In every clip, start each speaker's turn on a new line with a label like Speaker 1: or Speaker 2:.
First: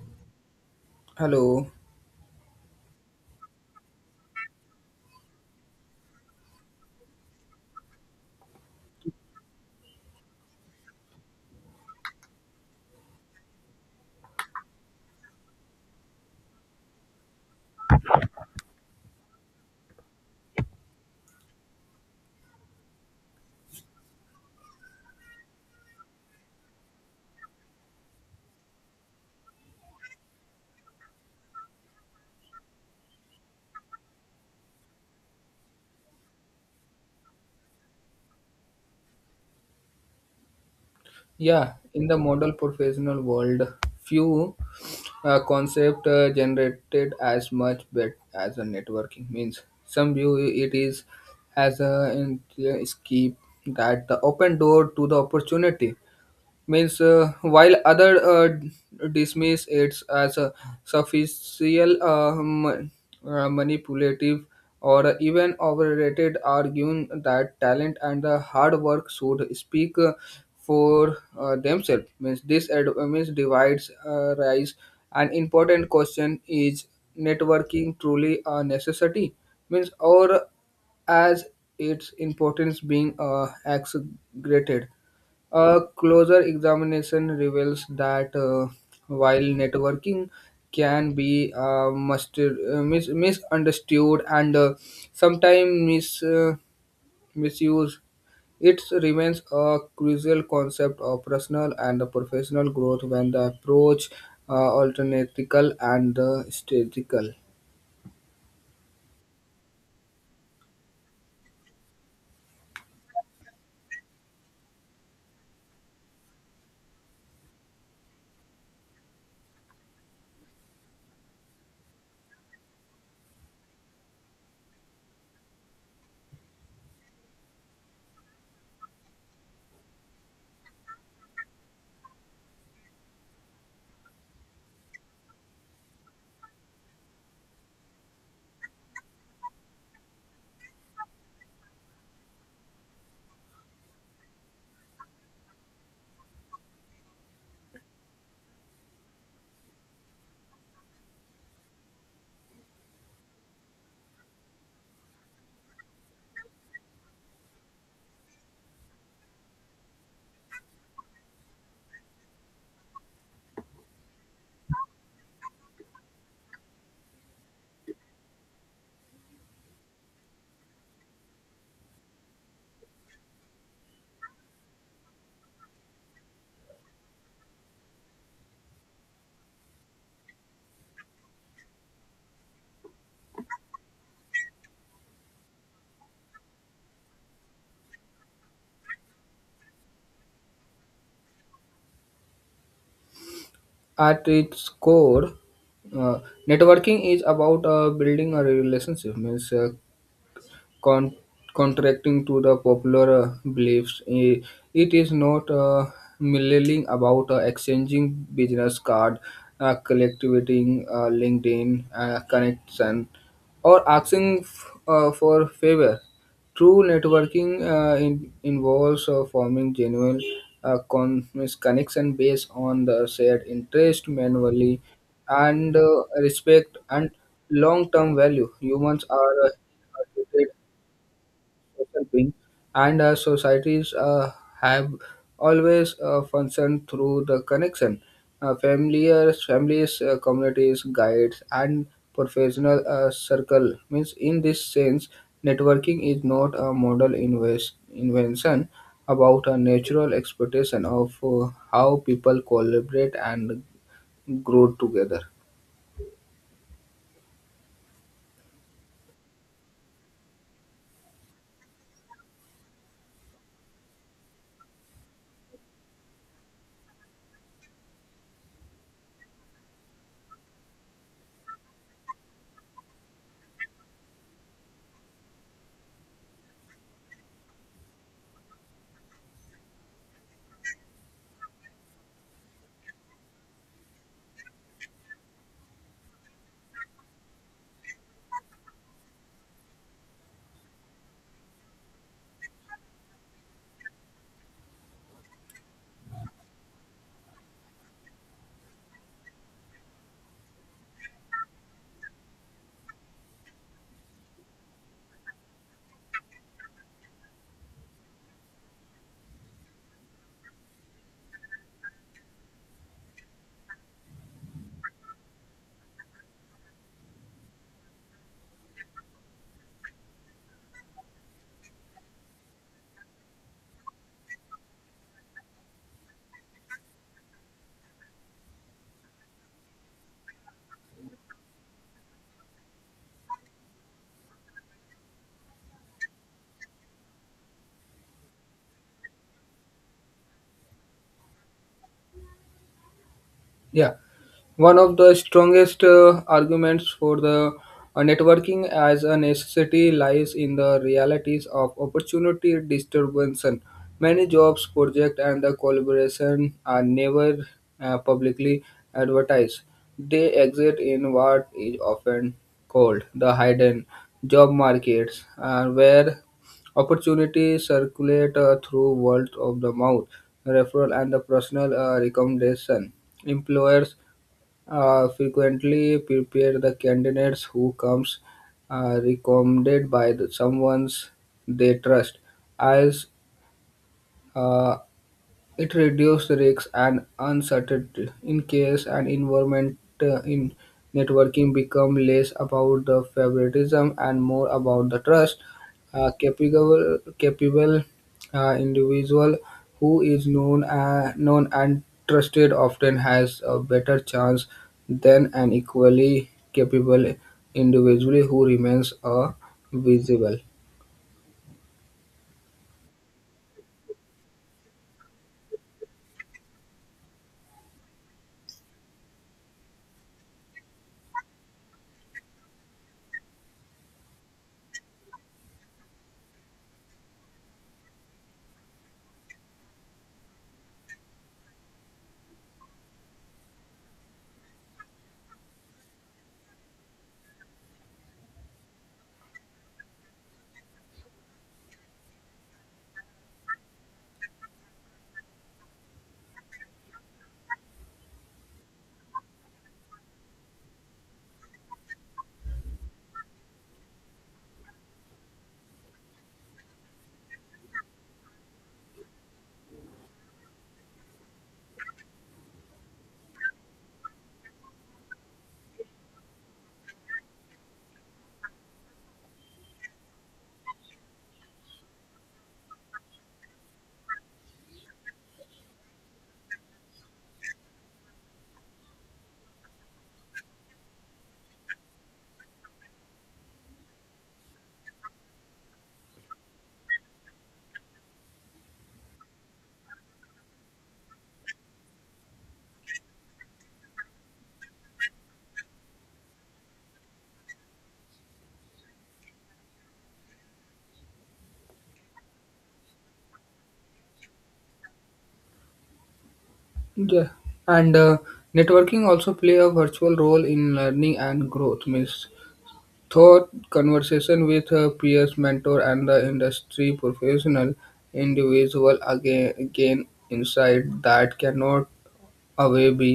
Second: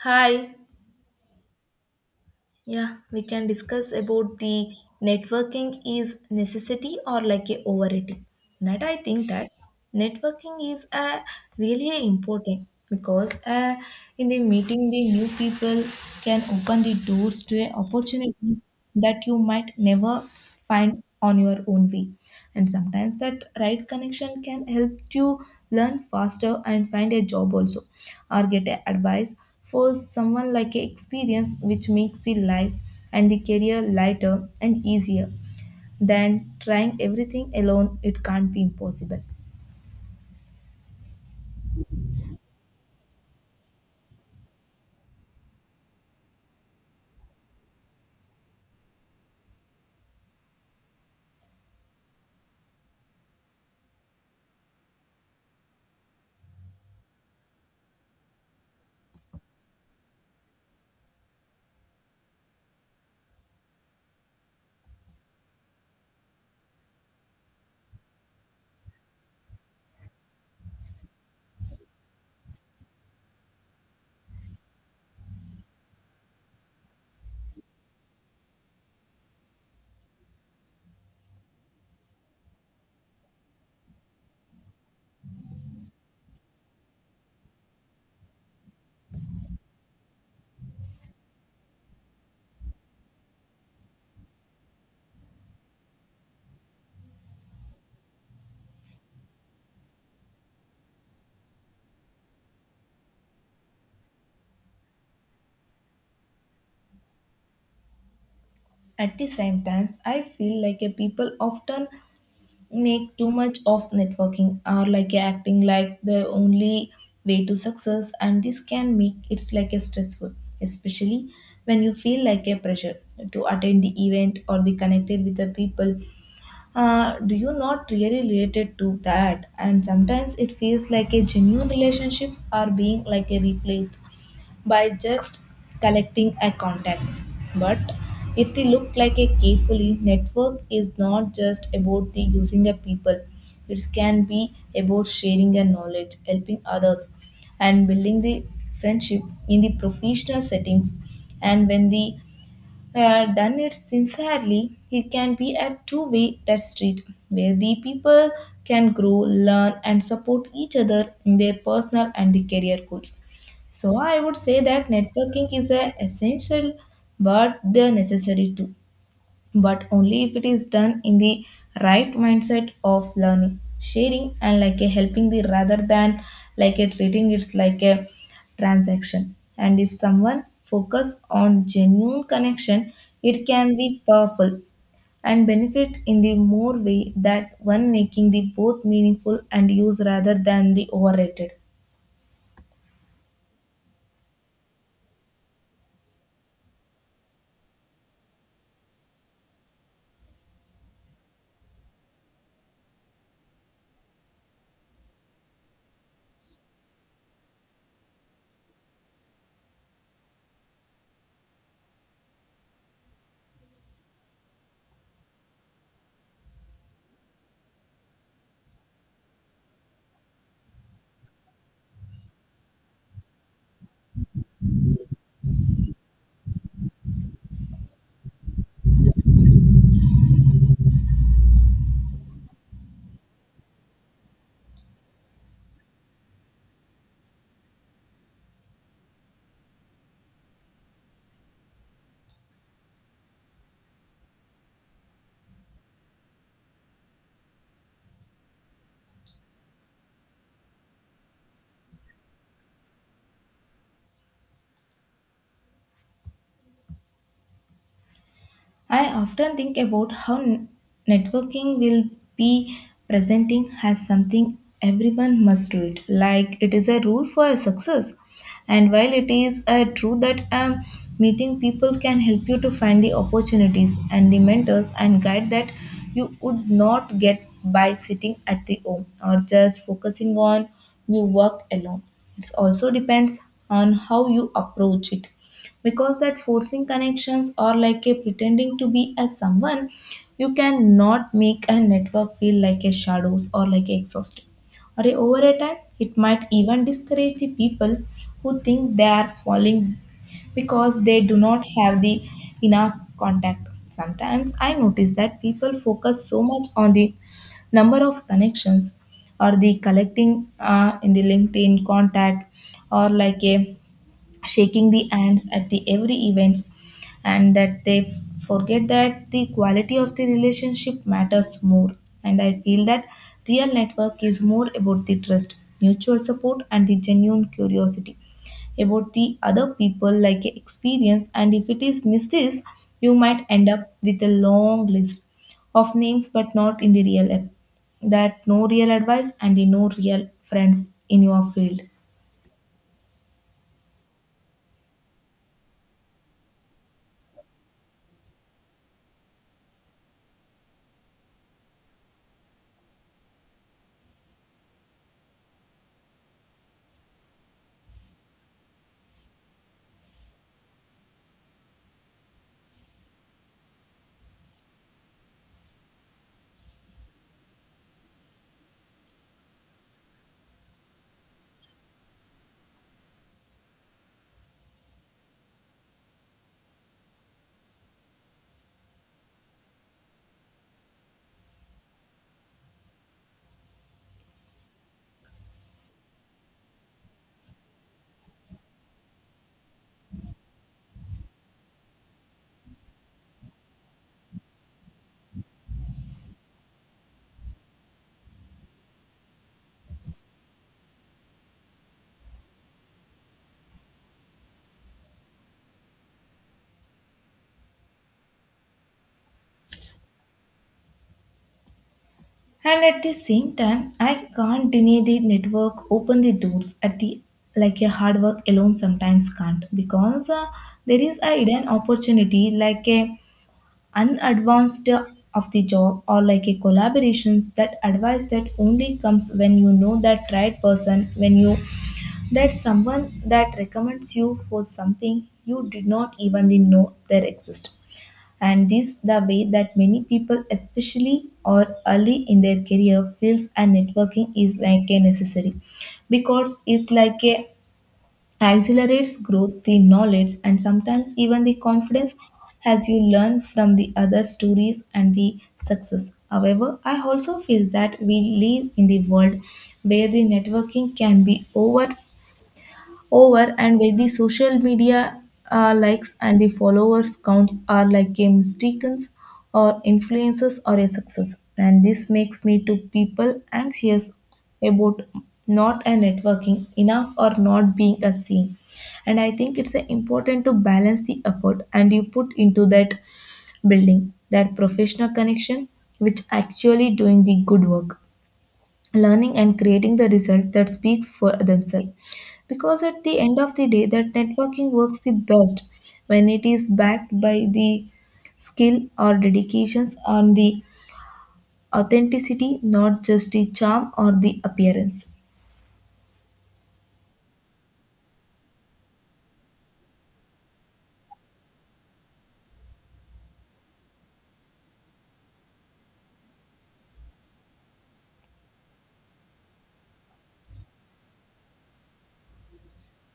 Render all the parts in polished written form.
Speaker 1: Hi.
Speaker 2: Hello.
Speaker 1: Yeah, we can discuss about the networking is necessity or like a overrated. That I think that networking is a really a important because in the meeting the new people can open the doors to a opportunity that you might never find on your own way. And sometimes that right connection can help you learn faster and find a job also, or get a advice for someone like a experience which makes the life and the career lighter and easier than trying everything alone it can't be impossible.
Speaker 2: Yeah, in the model professional world, few concept generated as much bet as a networking means. Some view it is as a escape that the open door to the opportunity. Means while other dismiss it as a superficial manipulative or even overrated, arguing that talent and the hard work should speak for themselves means this means divides rise an important question is networking truly a necessity means or as its importance being exaggerated. A closer examination reveals that while networking can be misunderstood and sometimes misused, it remains a crucial concept of personal and professional growth when the approach alternatical and the statistical.
Speaker 1: At the same times, I feel like a people often make too much of networking or like acting like the only way to success, and this can make it's like a stressful, especially when you feel like a pressure to attend the event or be connected with the people do you not really related to that. And sometimes it feels like a genuine relationships are being like a replaced by just collecting a contact. But if they look like a carefully, network is not just about the using a people, it can be about sharing a knowledge, helping others, and building the friendship in the professional settings. And when the done it sincerely, it can be a two way that street where the people can grow, learn, and support each other in their personal and the career goals. So I would say that networking is a essential but the necessary too, but only if it is done in the right mindset of learning, sharing, and like a helping the, rather than like a treating it's like a transaction. And if someone focus on genuine connection, it can be powerful and benefit in the more way that one, making the both meaningful and use rather than the overrated.
Speaker 2: At its core, uh, networking is about building a relationship means con- contracting to the popular beliefs. It is not merely about exchanging business card, collecting LinkedIn connection, or asking for favor. True networking involves forming genuine means connection based on the shared interest manually and respect and long-term value. Humans are social being, and societies have always functioned through the connection. Familiars, families, communities, guides, and professional circle means in this sense, networking is not a model invest, invention about a natural expectation of how people collaborate and grow together.
Speaker 1: I often think about how networking will be presenting as something everyone must do it, like it is a rule for success. And while it is a true that meeting people can help you to find the opportunities and the mentors and guide that you would not get by sitting at the home or just focusing on your work alone. It also depends on how you approach it, because that forcing connections or like a pretending to be as someone you cannot make a network feel like a shadows or like a exhausting, or a over a time it might even discourage the people who think they are falling because they do not have the enough contact. Sometimes I notice that people focus so much on the number of connections or the collecting in the LinkedIn contact, or like a shaking the hands at the every events, and that they forget that the quality of the relationship matters more. And I feel that real network is more about the trust, mutual support, and the genuine curiosity about the other people like a experience. And if it is missed this, you might end up with a long list of names but not in the real app, that no real advice and the no real friends in your field.
Speaker 2: Yeah. One of the strongest arguments for the networking as a necessity lies in the realities of opportunity disturbance. Many jobs, projects, and the collaboration are never publicly advertised. They exist in what is often called the hidden job markets, where opportunities circulate through word of the mouth, referral, and the personal recommendation. Employers frequently prepare the candidates who comes recommended by the someone's they trust as uh, it reduces risks and uncertainty in case an environment in networking become less about the favoritism and more about the trust. A capable individual who is known and trusted often has a better chance than an equally capable individual who remains visible.
Speaker 1: And at the same time, I can't deny the network open the doors at the like a hard work alone sometimes can't, because there is a hidden opportunity like a unadvanced of the job, or like a collaborations that advice that only comes when you know that right person, when you that someone that recommends you for something you did not even know there exists. And this the way that many people, especially or early in their career, feels. And networking is like a necessary because it's like a accelerates growth, the knowledge, and sometimes even the confidence as you learn from the other stories and the success. However, I also feel that we live in the world where the networking can be over and where the social media likes and the followers counts are like a mistaken's or influences or a success. And this makes me to people anxious about not a networking enough or not being a seen. And I think it's important to balance the effort and you put into that building that professional connection, which actually doing the good work, learning, and creating the result that speaks for themselves. Because at the end of the day, that networking works the best when it is backed by the skill or dedications on the authenticity, not just the charm or the appearance.
Speaker 2: Yeah, and networking also play a virtual role in learning and growth. Means thought conversation with peers, mentor, and the industry professional individual again gain insight that cannot away be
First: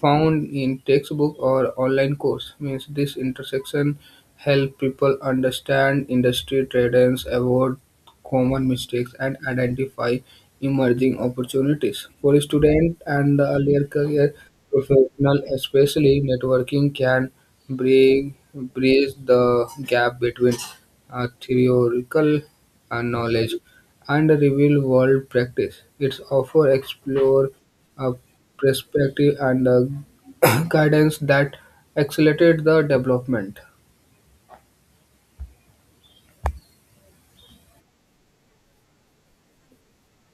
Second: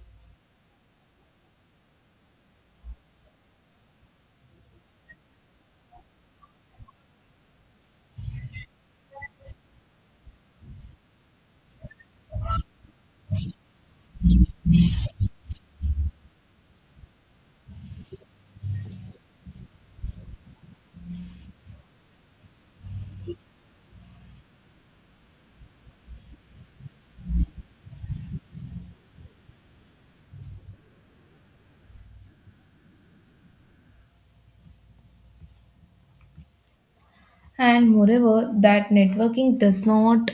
Speaker 2: found in textbook or online course. Means this intersection help people understand industry trends, avoid common mistakes, and identify emerging opportunities for student and the earlier career professional. Especially networking can bring bridge the gap between theoretical knowledge and real world practice. It's offer explore uh, perspective and guidance that accelerated the development.
Speaker 1: And moreover, that networking does not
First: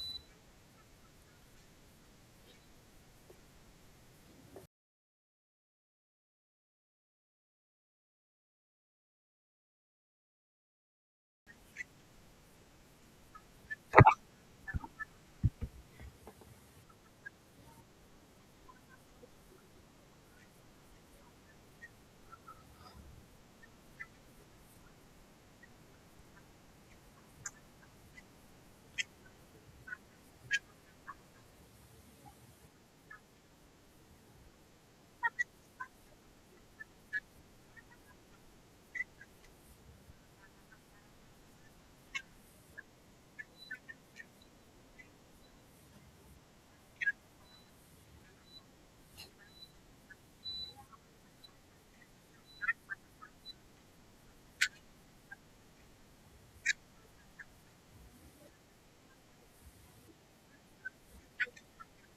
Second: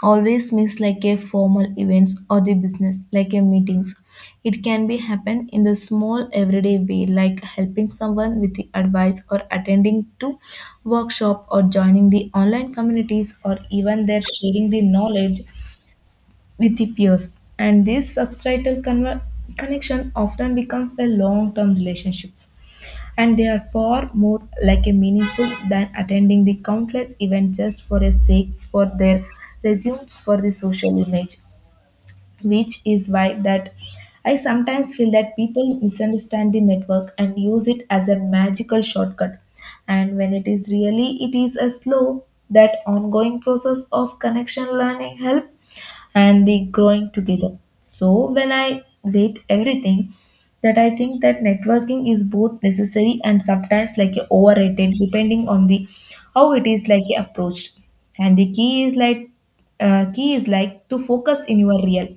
Speaker 1: always means like a formal events or the business like a meetings. It can be happen in the small everyday way, like helping someone with the advice or attending to workshop or joining the online communities, or even their sharing the knowledge with the peers. And this subtitle connection often becomes the long term relationships. And they are far more like a meaningful than attending the countless events just for a sake for their resume for the social image, which is why that I sometimes feel that people misunderstand the network and use it as a magical shortcut. And when it is really, it is a slow that ongoing process of connection, learning, help, and the growing together. So when I weight everything, that I think that networking is both necessary and sometimes like a overrated, depending on the how it is like approached. And the key is like key is like to focus in your real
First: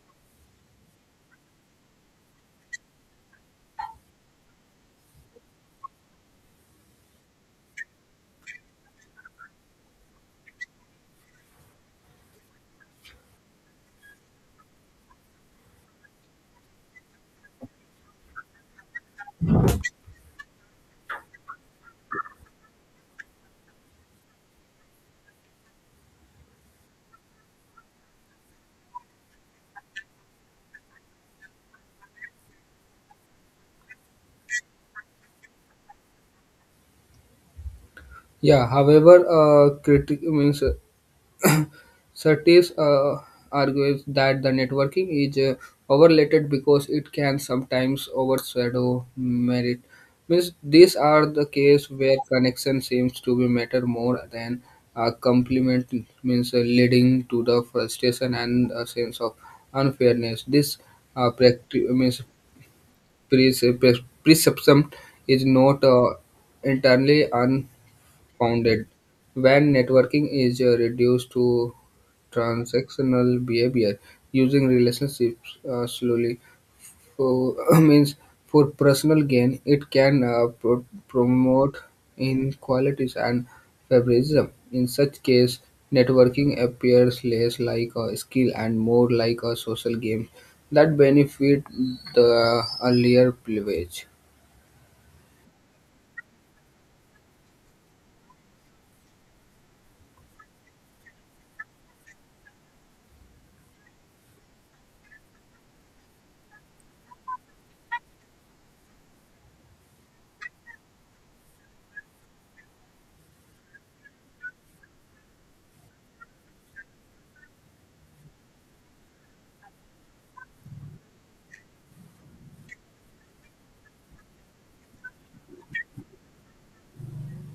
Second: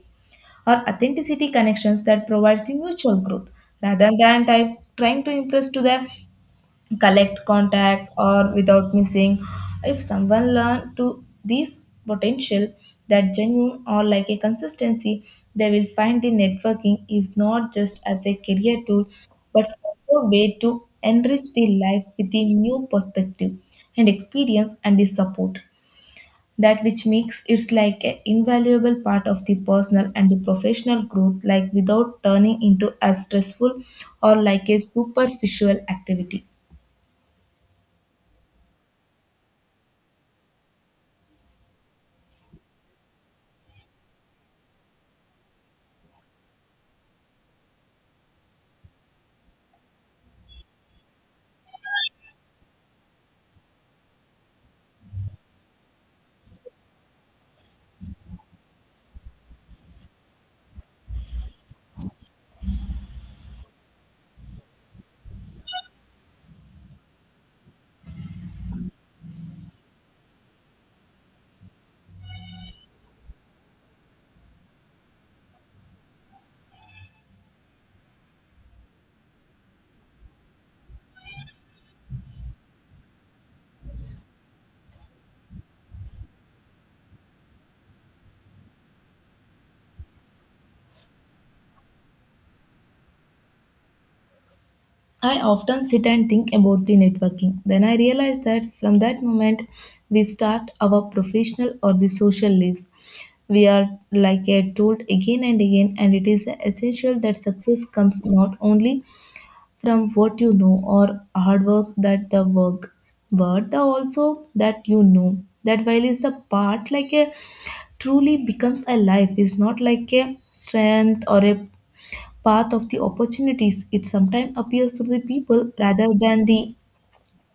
Speaker 1: or authenticity connections that provides the mutual growth, rather than trying to impress to the collect contact or without missing. If someone learn to these potential that genuine or like a consistency, they will find the networking is not just as a career tool but also a way to enrich the life with a new perspective and experience and the support that which makes it's like an invaluable part of the personal and the professional growth, like without turning into a stressful or like a superficial activity.
Speaker 2: Yeah, however, critic means Surtees argues that the networking is overrated because it can sometimes overshadow merit. Means these are the case where connection seems to be matter more than a compliment. Means leading to the frustration and a sense of unfairness. This means perception is not entirely unfounded. When networking is reduced to transactional behavior, using relationships slowly for means for personal gain, it can promote inequalities and favoritism. In such case, networking appears less like a skill and more like a social game that benefit the earlier privilege.
Speaker 1: I often sit and think about the networking. Then I realize that from that moment we start our professional or the social lives. We are like a told again and again, and it is essential that success comes not only from what you know or hard work that the work, but the also that you know. That while is the part like a truly becomes a life is not like a strength or a path of the opportunities. It sometimes appears through the people rather than the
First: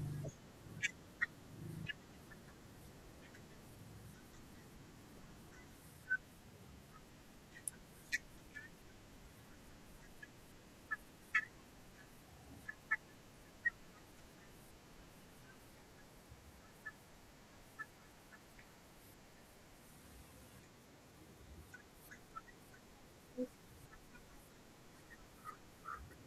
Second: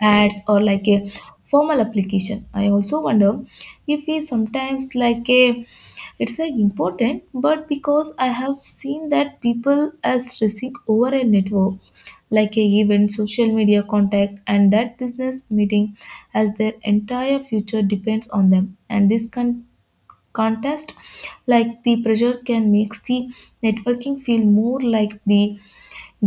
Speaker 1: ads or like a formal application. I also wonder if we sometimes like a it's like important, but because I have seen that people are stressing over a network, like a event, social media contact, and that business meeting as their entire future depends on them. And this contest, like the pressure, can makes the networking feel more like the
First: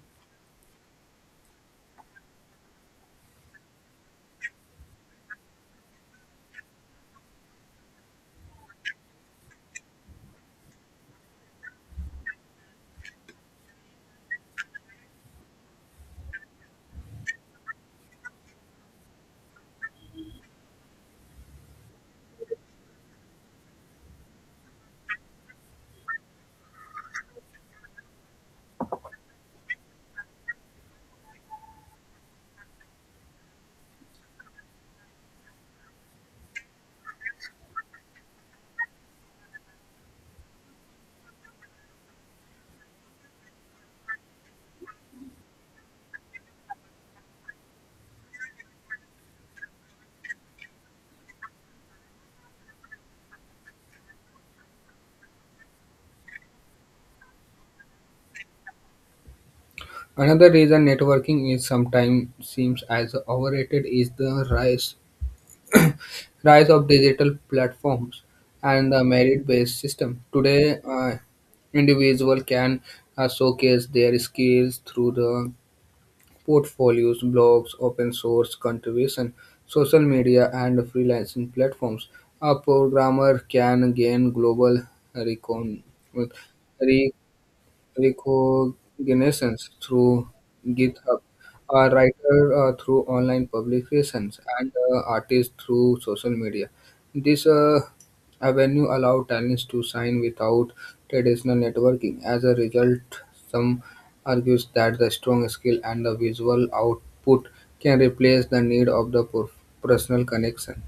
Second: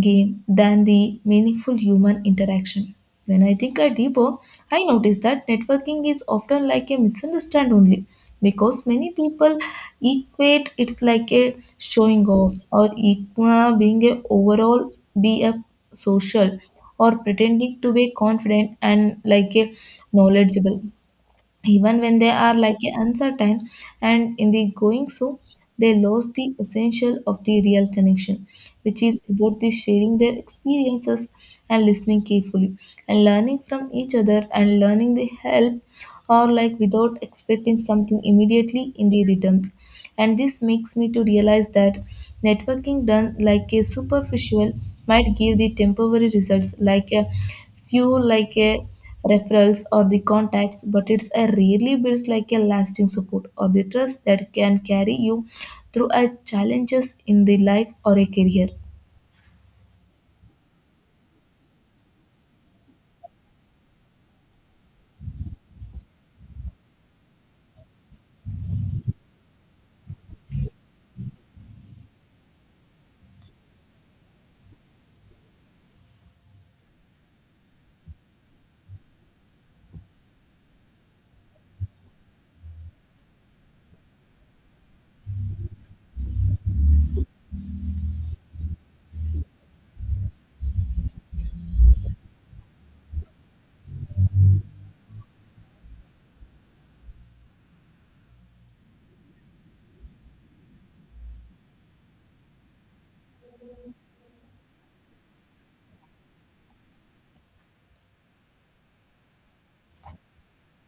Speaker 1: game than the meaningful human interaction. When I think a deeper, I notice that networking is often like a misunderstand only because many people equate it's like a showing off, or equa being a overall, be a social, or pretending to be confident and like a knowledgeable even when they are like a uncertain. And in the going so, they lose the essential of the real connection, which is about the sharing their experiences and listening carefully and learning from each other and learning the help or like without expecting something immediately in the returns. And this makes me to realize that networking done like a superficial might give the temporary results, like a few like a referrals or the contacts, but it's a rarely builds like a lasting support or the trust that can carry you through a challenges in the life or a career.
Speaker 2: Another reason networking is sometimes seems as overrated is the rise rise of digital platforms and the merit-based system. Today, individual can showcase their skills through the portfolios, blogs, open source contribution, social media, and freelancing platforms. A programmer can gain global recon- recognitions through GitHub, a writer through online publications, and artists through social media. This avenue allow talents to sign without traditional networking. As a result, some argues that the strong skill and the visual output can replace the need of the personal connection.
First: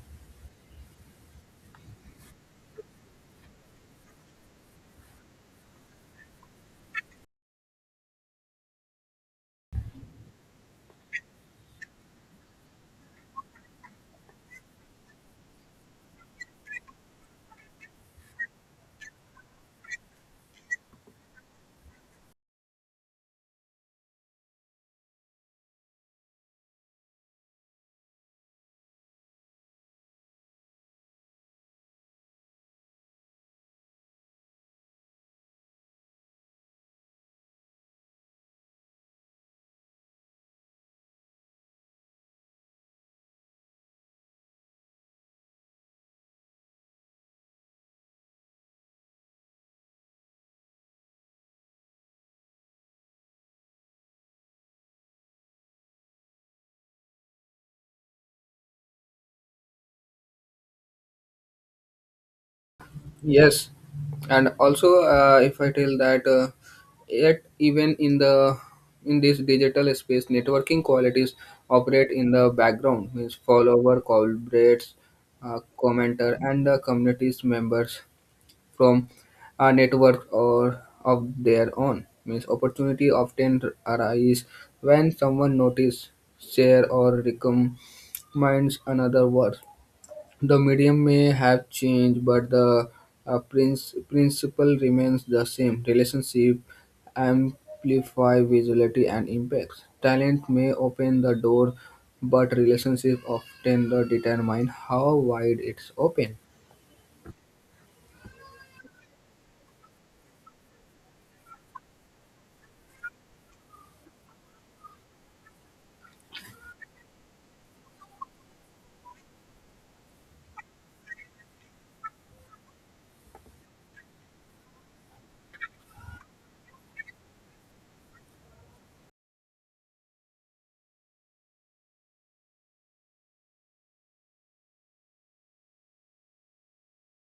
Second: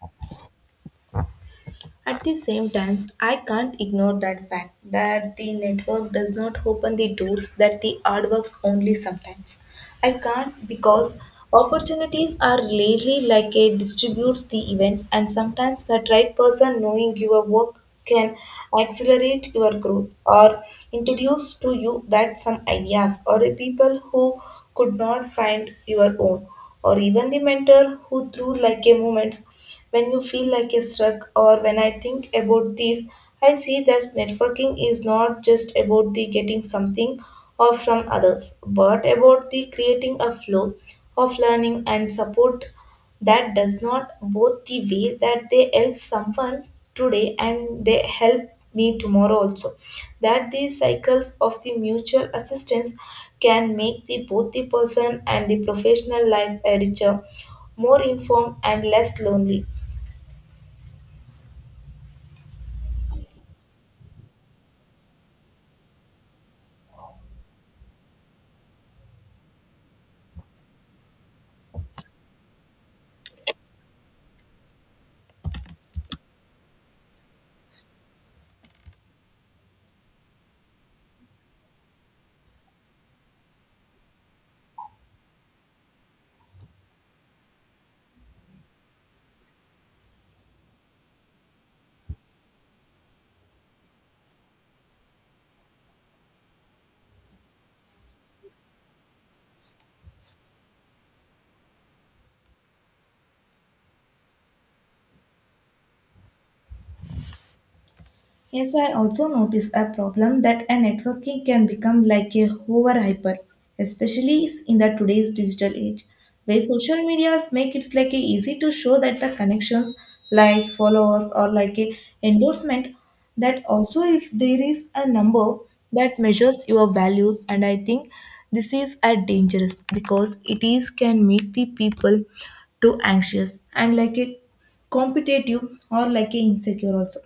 Speaker 1: At the same times, I can't ignore that fact that the network does not open the doors that the hard works only sometimes. I can't, because opportunities are rarely like a distributes the events, and sometimes that right person knowing your work can accelerate your growth or introduce to you that some ideas or a people who could not find your own, or even the mentor who threw like a moments when you feel like a struck. Or when I think about this, I see that networking is not just about the getting something or from others, but about the creating a flow of learning and support that does not both the way that they help someone today and they help me tomorrow also, that these cycles of the mutual assistance can make the both the person and the professional life a richer, more informed, and less lonely.
Speaker 2: Yes, and also if I tell that yet even in the in this digital space, networking qualities operate in the background means follower, collaborators, commenter, and the community's members from a network or of their own means opportunity often arise when someone notice, share, or recommends another work. The medium may have changed, but the principle remains the same. Relationship amplify visibility and impacts. Talent may open the door, but relationship often the determine how wide it's open.
Speaker 1: Yes, I also notice a problem that a networking can become like a hover hyper, especially in the today's digital age, where social medias make it like a easy to show that the connections like followers or like a endorsement, that also if there is a number that measures your values. And I think this is a dangerous, because it is can make the people too anxious and like a competitive or like a insecure also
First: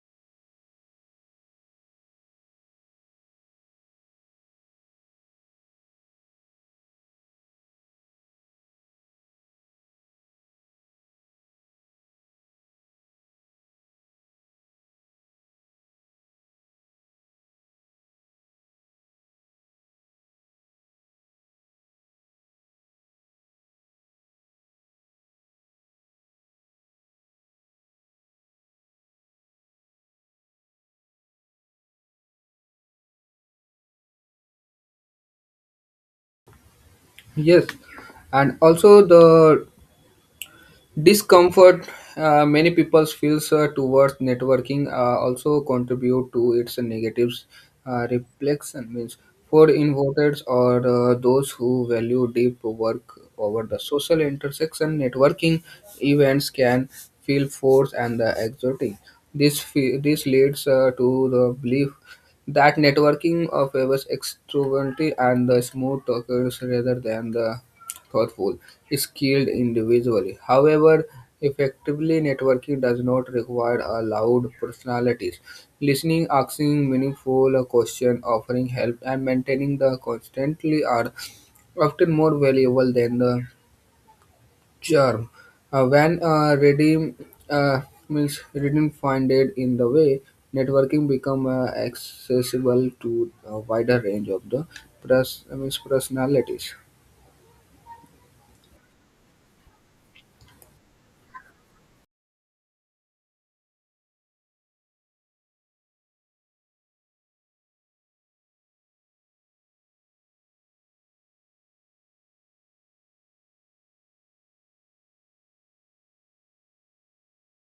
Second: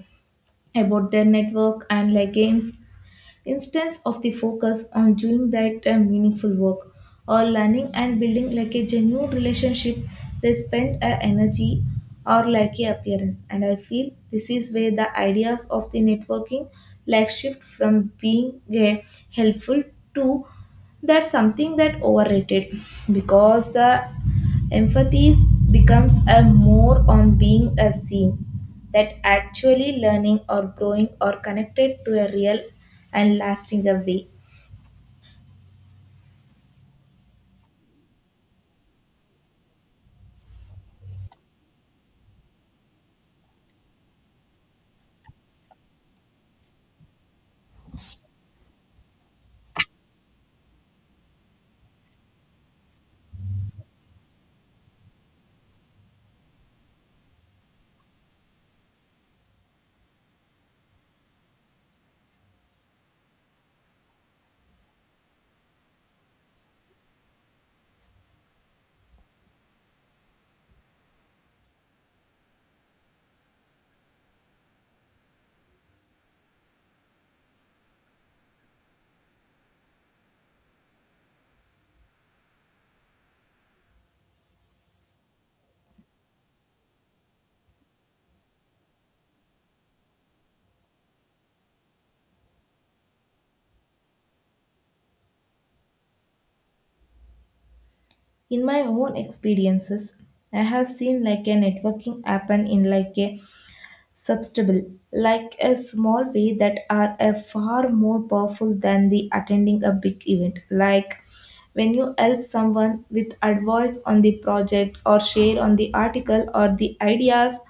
Speaker 1: about their network, and like instance of the focus on doing that meaningful work or learning and building like a genuine relationship, they spend energy or like a appearance. And I feel this is where the ideas of the networking like shift from being helpful to that's something that overrated, because the Empathy is- becomes a more on being a seen that actually learning or growing or connected to a real and lasting a way.
Speaker 2: Yes, and also the discomfort many people feels towards networking also contribute to its negatives reflection means for introverts or those who value deep work over the social intersection networking events can feel forced and exotic. This this leads to the belief that networking favors extroverty and the smooth talkers rather than the thoughtful, skilled individually. However, effectively networking does not require a loud personalities. Listening, asking meaningful questions, offering help, and maintaining the constantly are often more valuable than the charm. When redeem uh, means redeem funded in the way, networking become accessible to a wider range of the means personalities.
Speaker 1: In my own experiences, I have seen like a networking happen in like a substable, like a small way that are a far more powerful than the attending a big event. Like when you help someone with advice on the project or share on the article or the ideas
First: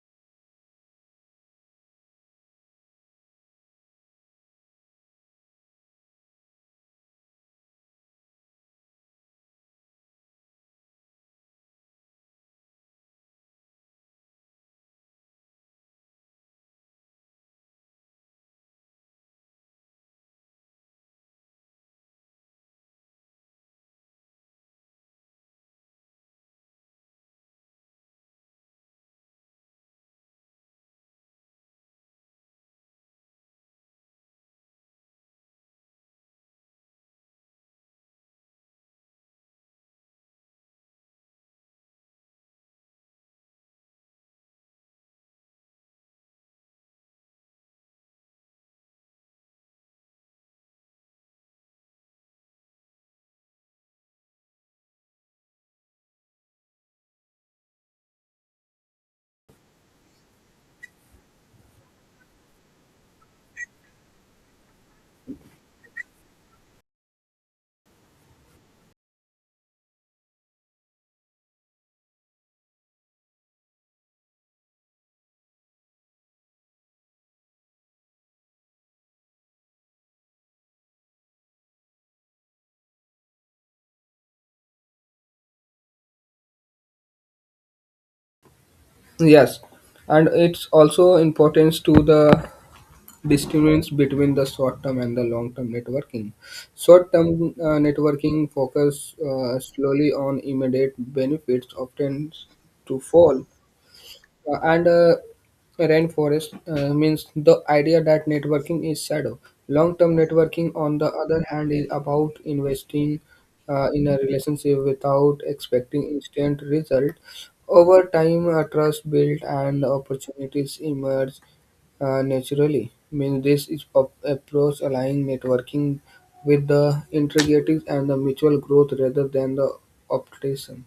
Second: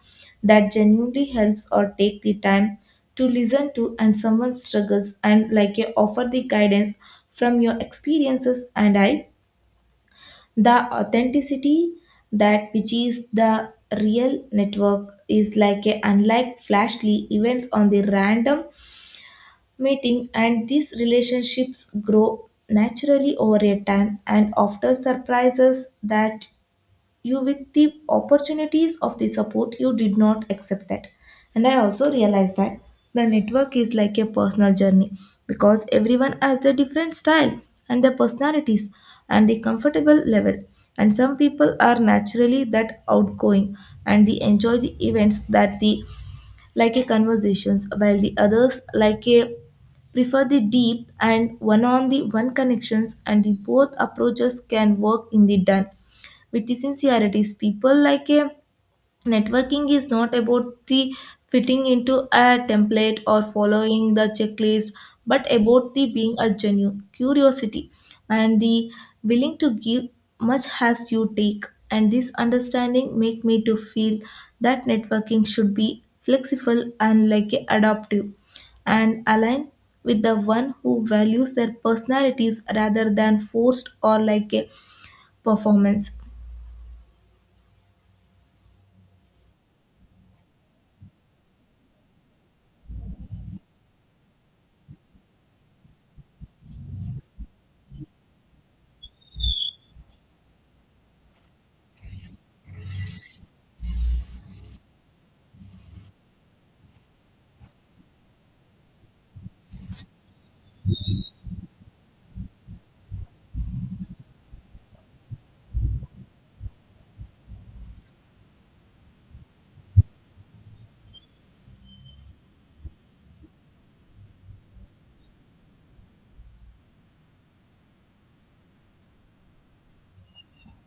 Speaker 1: that genuinely helps, or take the time to listen to and someone struggles and like you offer the guidance from your experiences. And I the authenticity that which is the real network is like a unlike flashly events on the random meeting, and these relationships grow naturally over a time and often surprises that you with the opportunities of the support you did not accept that. And I also realized that the network is like a personal journey, because everyone has their different style and their personalities and the comfortable level. And some people are naturally that outgoing and they enjoy the events that the like a conversations, while the others like a prefer the deep and one on the one connections. And the both approaches can work in the done with the sincerities. People like a networking is not about the fitting into a template or following the checklist, but about the being a genuine curiosity and the willing to give much as you take. And this understanding make me to feel that networking should be flexible and like a adaptive and align with the one who values their personalities rather than forced or like a performance.
Speaker 2: Yes, and it's also importance to the distinguish between the short-term and the long-term networking. Short-term networking focus slowly on immediate benefits, often to fall and rainforest means the idea that networking is shadow. Long-term networking, on the other hand, is about investing in a relationship without expecting instant result. Over time, trust built and opportunities emerge naturally. Means this is approach aligning networking with the integrities and the mutual growth rather than the optation.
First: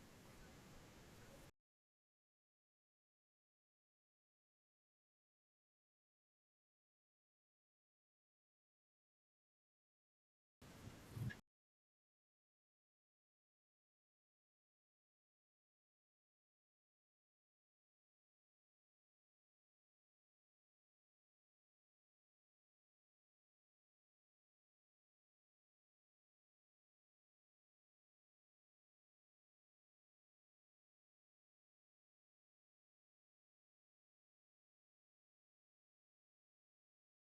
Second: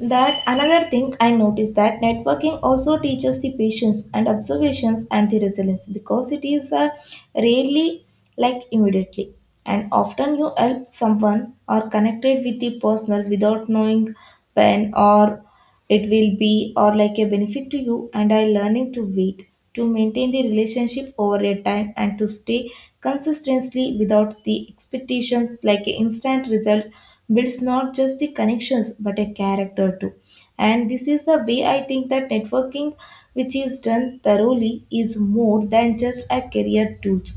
Speaker 1: That another thing I noticed that networking also teaches the patience and observations and the resilience, because it is rarely like immediately, and often you help someone or connected with the personal without knowing when or it will be or like a benefit to you. And I learning to wait, to maintain the relationship over a time, and to stay consistently without the expectations like an instant result builds not just the connections but a character too. And this is the way I think that networking which is done thoroughly is more than just a career tools.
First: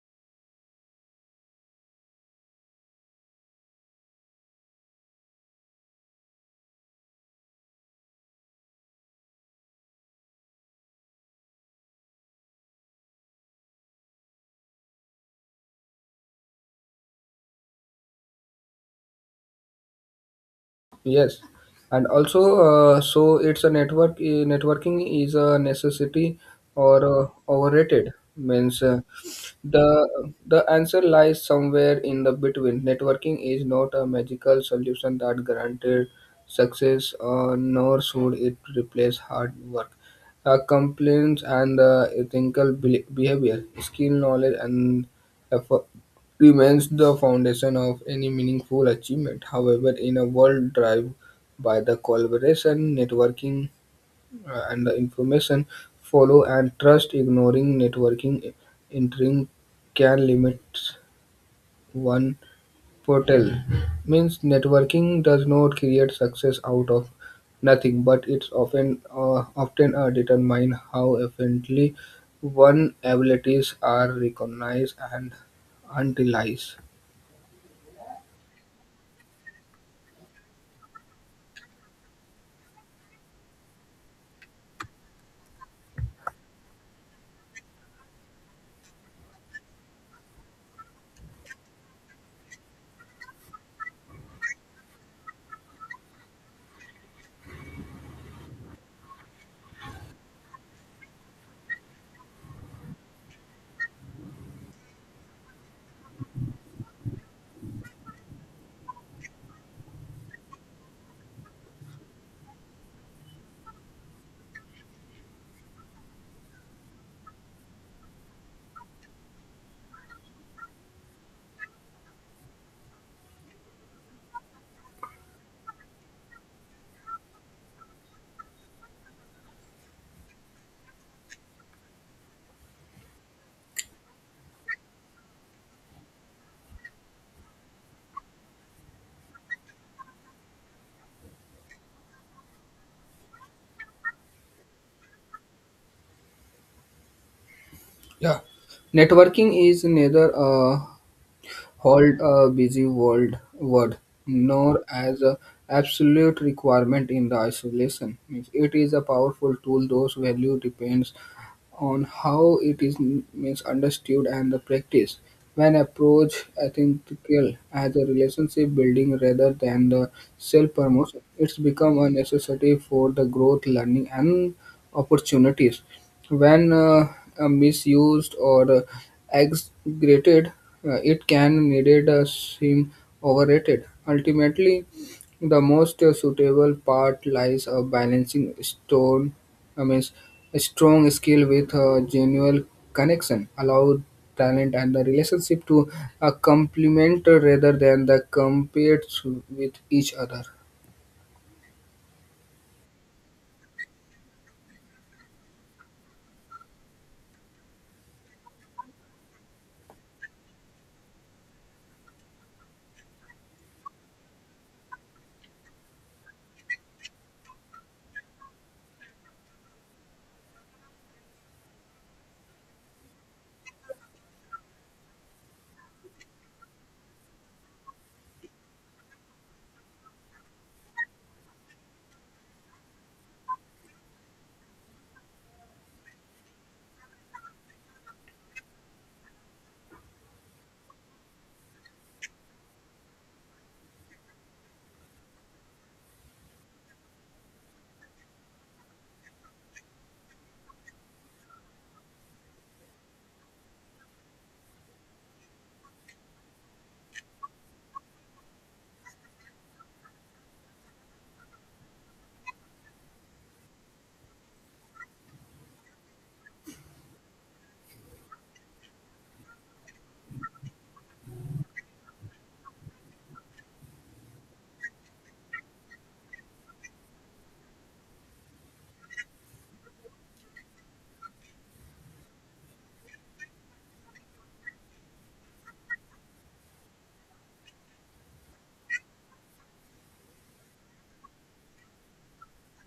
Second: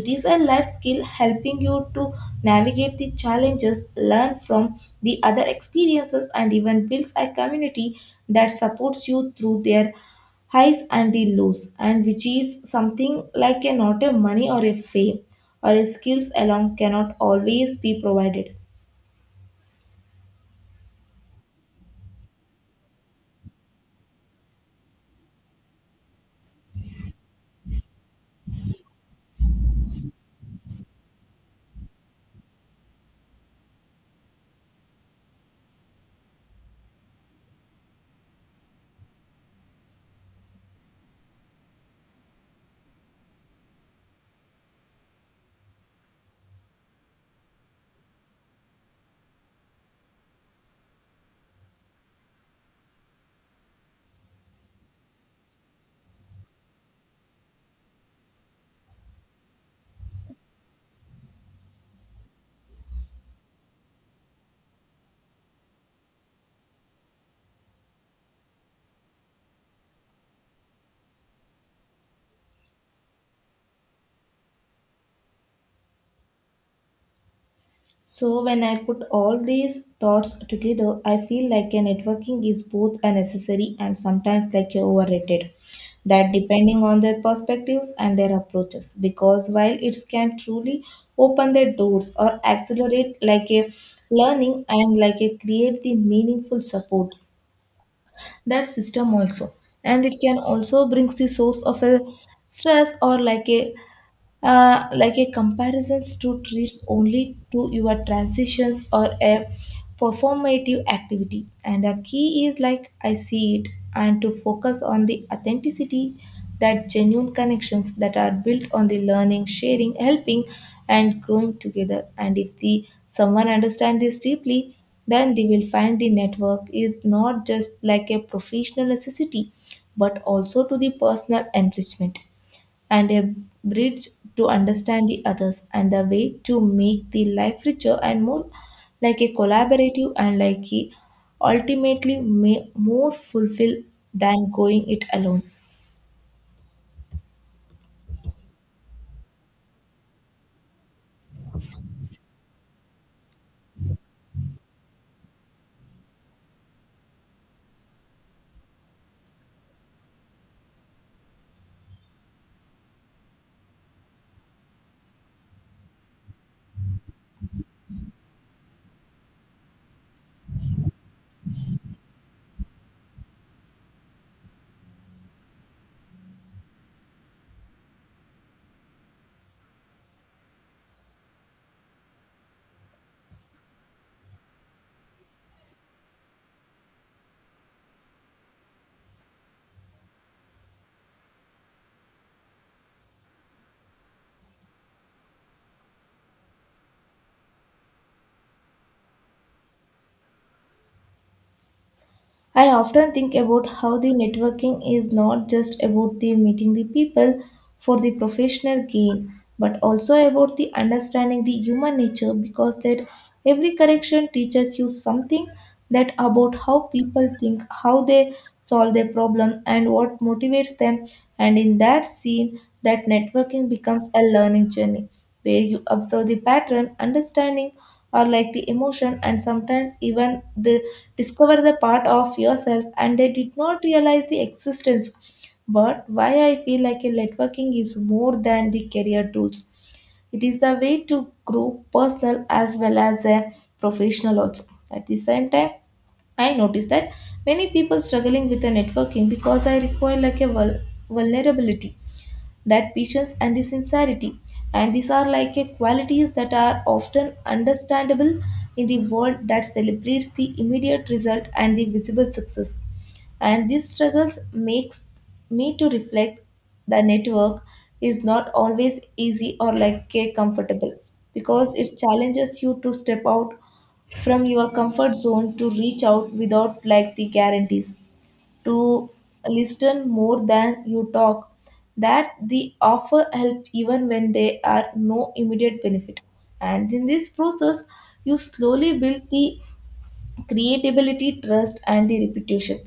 Speaker 1: It is a life skill, helping you to navigate the challenges, learn from the other experiences, and even builds a community that supports you through their highs and the lows, and which is something like a not a money or a fame or a skills alone cannot always be provided.
Speaker 2: Yes, and also so it's a network. Networking is a necessity or overrated. Means the answer lies somewhere in the between. Networking is not a magical solution that guaranteed success, nor should it replace hard work, complaints, and ethical behavior, skill, knowledge, and effort remains the foundation of any meaningful achievement. However, in a world driven by the collaboration, networking, and the information follow and trust, ignoring networking entering can limit one portal. Means networking does not create success out of nothing, but it's often determine how efficiently one abilities are recognized and utilized.
Speaker 1: So, when I put all these thoughts together, I feel like a networking is both a necessary and sometimes like a overrated. That depending on their perspectives and their approaches, because while it can truly open their doors or accelerate like a learning and like a create the meaningful support, that system also, and it can also brings the source of a stress or like a comparisons to treats only to your transitions or a performative activity. And the key is like I see it, and to focus on the authenticity, that genuine connections that are built on the learning, sharing, helping, and growing together. And if the someone understand this deeply, then they will find the network is not just like a professional necessity but also to the personal enrichment, and a bridge to understand the others, and the way to make the life richer and more like a collaborative and like a ultimately may more fulfill than going it alone.
Speaker 2: Yeah, networking is neither a hold a busy world word nor as a absolute requirement in the isolation. Means it is a powerful tool. Those value depends on how it is means understood and the practice. When approach ethical as a relationship building rather than the self promotion, it's become a necessity for the growth, learning, and opportunities. When misused or exaggerated, it can needed seem overrated. Ultimately, the most suitable part lies a balancing stone. I mean, a strong skill with a genuine connection allow talent and the relationship to complement rather than the compete with each other.
Speaker 1: I often think about how the networking is not just about the meeting the people for the professional gain, but also about the understanding the human nature, because that every connection teaches you something that about how people think, how they solve their problem, and what motivates them. And in that scene, that networking becomes a learning journey, where you observe the pattern, understanding or like the emotion, and sometimes even the discover the part of yourself and they did not realize the existence. But why I feel like a networking is more than the career tools, it is the way to grow personal as well as a professional also. At the same time, I noticed that many people struggling with the networking because I require like a vulnerability, that patience and the sincerity, and these are like a qualities that are often understandable in the world that celebrates the immediate result and the visible success. And these struggles makes me to reflect the network is not always easy or like a comfortable, because it challenges you to step out from your comfort zone, to reach out without like the guarantees, to listen more than you talk, that the offer help even when there are no immediate benefit. And in this process, you slowly build the creatability, trust, and the reputation,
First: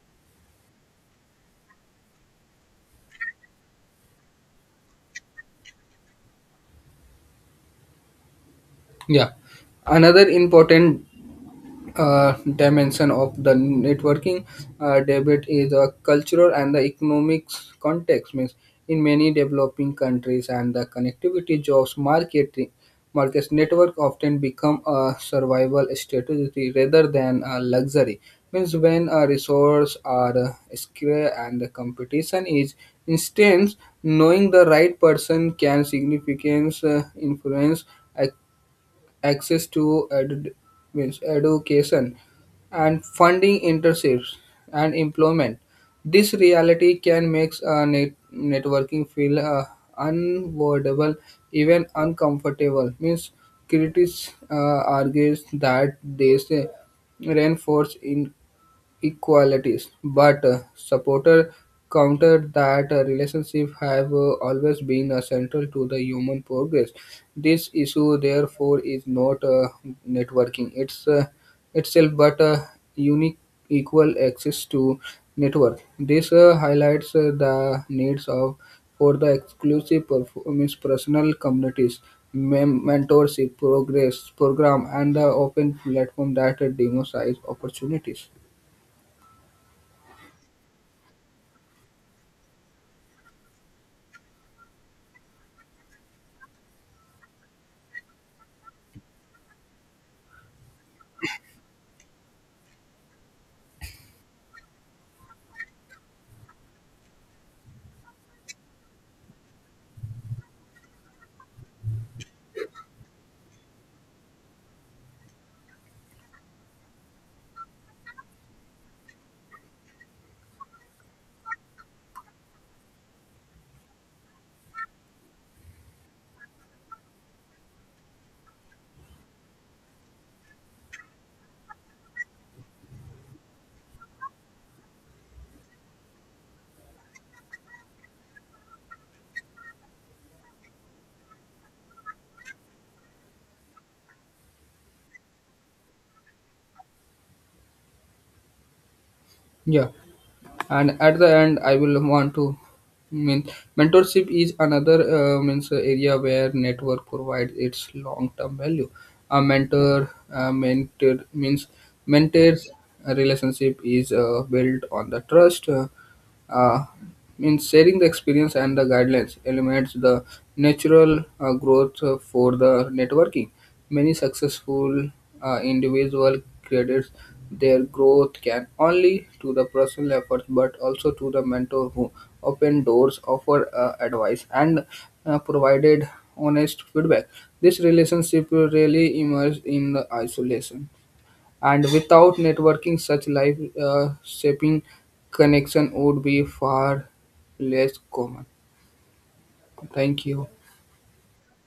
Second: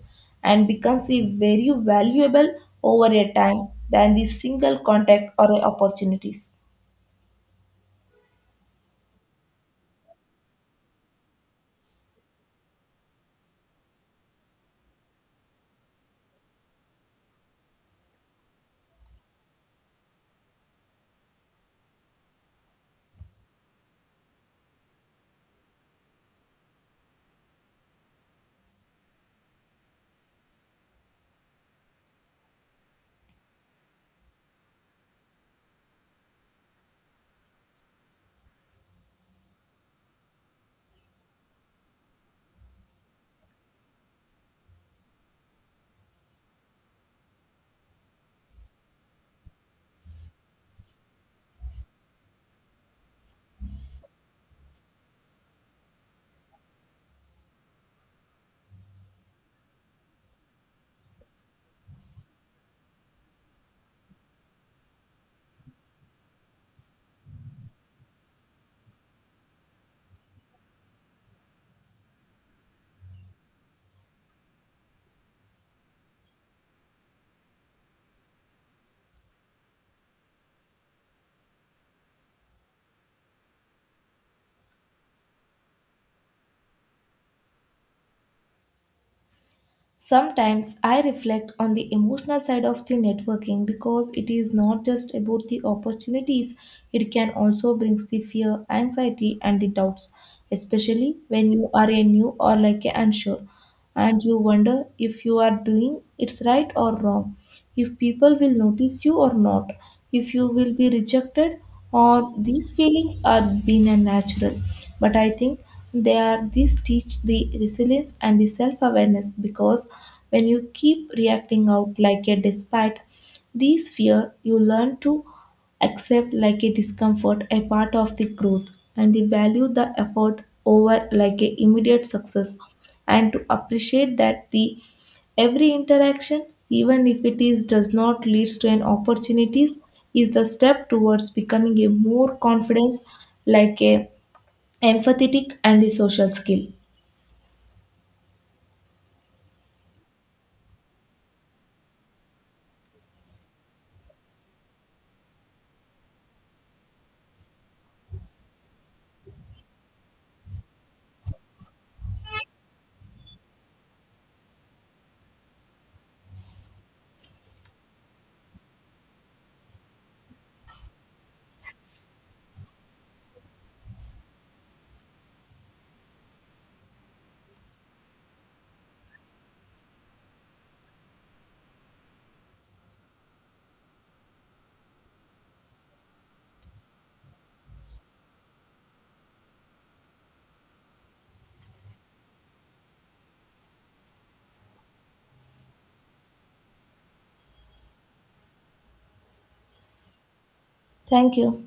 Speaker 1: and becomes a very valuable over a time than the single contact or opportunities.
Speaker 2: Yeah, another important dimension of the networking debate is a cultural and the economics context means in many developing countries and the connectivity jobs marketing markets network often become a survival strategy rather than a luxury means when a resource are scarce and the competition is intense knowing the right person can significantly influence access to means education and funding internships and employment. This reality can make networking feel unavoidable, even uncomfortable. Means critics argues that this reinforces in equalities, but supporter countered that relationships have always been central to the human progress. This issue, therefore, is not networking itself, but a unique equal access to network. This highlights the needs of for the exclusive performance personal communities mentorship progress program and the open platform that democratize opportunities.
Speaker 1: Sometimes I reflect on the emotional side of the networking, because it is not just about the opportunities, it can also bring the fear, anxiety, and the doubts, especially when you are a new or like a unsure, and you wonder if you are doing it's right or wrong, if people will notice you or not, if you will be rejected, or these feelings are being unnatural. But I think they are these teach the resilience and the self-awareness, because when you keep reacting out like a despite these fear, you learn to accept like a discomfort a part of the growth, and the value the effort over like a immediate success, and to appreciate that the Every interaction, even if it is does not leads to an opportunities, is the step towards becoming a more confidence, like a empathetic and a social skill.
Speaker 2: Yeah, and at the end, I will want to mean mentorship is another means area where network provides its long-term value. A mentors a relationship is built on the trust. Uh, Means sharing the experience and the guidelines eliminates the natural growth for the networking. Many successful individual credits their growth can only to the personal efforts but also to the mentor who opened doors, offered advice, and provided honest feedback. This relationship really emerged in the isolation. And without networking, such life shaping connection would be far less common. Thank you.
Speaker 1: Thank you.